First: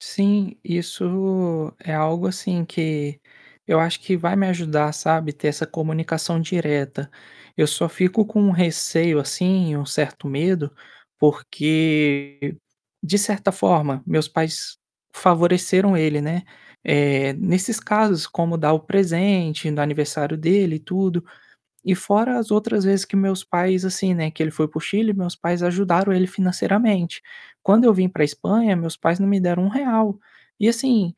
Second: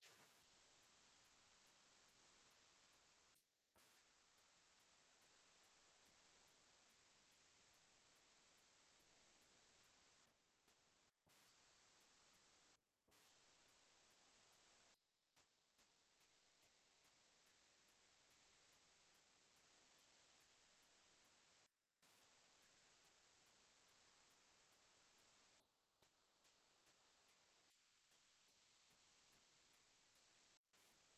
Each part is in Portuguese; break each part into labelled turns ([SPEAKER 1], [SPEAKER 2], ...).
[SPEAKER 1] Sim, isso é algo, assim, que eu acho que vai me ajudar, sabe, ter essa comunicação direta. Eu só fico com receio, assim, um certo medo, porque, de certa forma, meus pais favoreceram ele, né. Eh, nesses casos, como dar o presente no aniversário dele e tudo. E fora as outras vezes que meus pais, assim, né, que ele foi para o Chile, meus pais ajudaram ele financeiramente. Quando eu vim pra Espanha, meus pais não me deram R$ 1,00. E, assim,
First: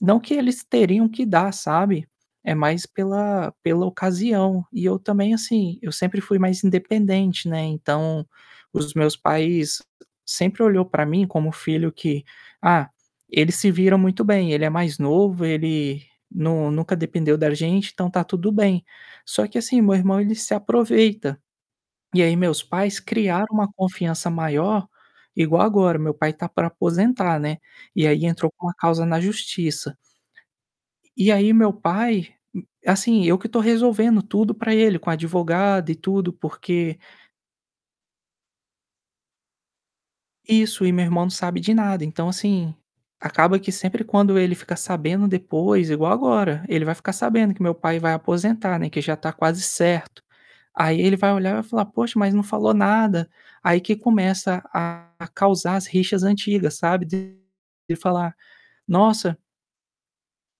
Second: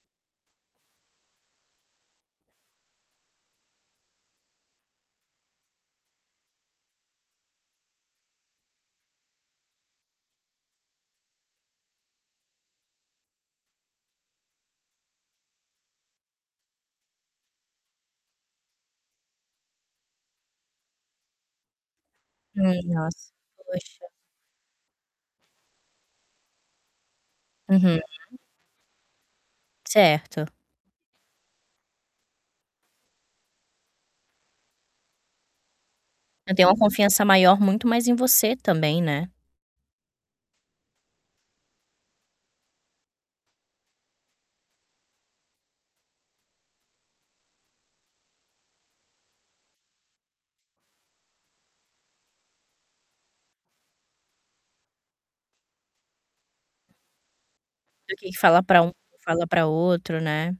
[SPEAKER 1] não que eles teriam que dar, sabe, é mais pela, pela ocasião. E eu também, assim, eu sempre fui mais independente, né, então os meus pais sempre olhou pra mim como o filho que: "Ah, ele se vira muito bem, ele é mais novo, ele nu nunca dependeu da gente, então tá tudo bem." Só que, assim, meu irmão, ele se aproveita. E aí meus
[SPEAKER 2] Ai,
[SPEAKER 1] pais
[SPEAKER 2] nossa.
[SPEAKER 1] criaram uma
[SPEAKER 2] Poxa.
[SPEAKER 1] confiança maior igual agora, meu pai tá pra aposentar, né,
[SPEAKER 2] Uhum.
[SPEAKER 1] e aí entrou com uma causa na Justiça.
[SPEAKER 2] Certo.
[SPEAKER 1] E aí meu pai assim, eu que tô resolvendo tudo pra ele, com advogado e tudo,
[SPEAKER 2] Então, tem uma
[SPEAKER 1] porque
[SPEAKER 2] confiança maior muito mais em você também, né.
[SPEAKER 1] Isso, e meu irmão não sabe de nada. Então, assim, acaba que sempre quando ele fica sabendo depois igual agora, ele vai ficar sabendo que meu pai vai aposentar, né, que já tá quase certo. Aí, ele vai olhar e vai falar: "Poxa, mas não falou nada". Aí que começa a causar as rixas antigas, sabe, dele
[SPEAKER 2] Do quem
[SPEAKER 1] falar:
[SPEAKER 2] fala pra um, não
[SPEAKER 1] "Nossa".
[SPEAKER 2] fala pra outro, né.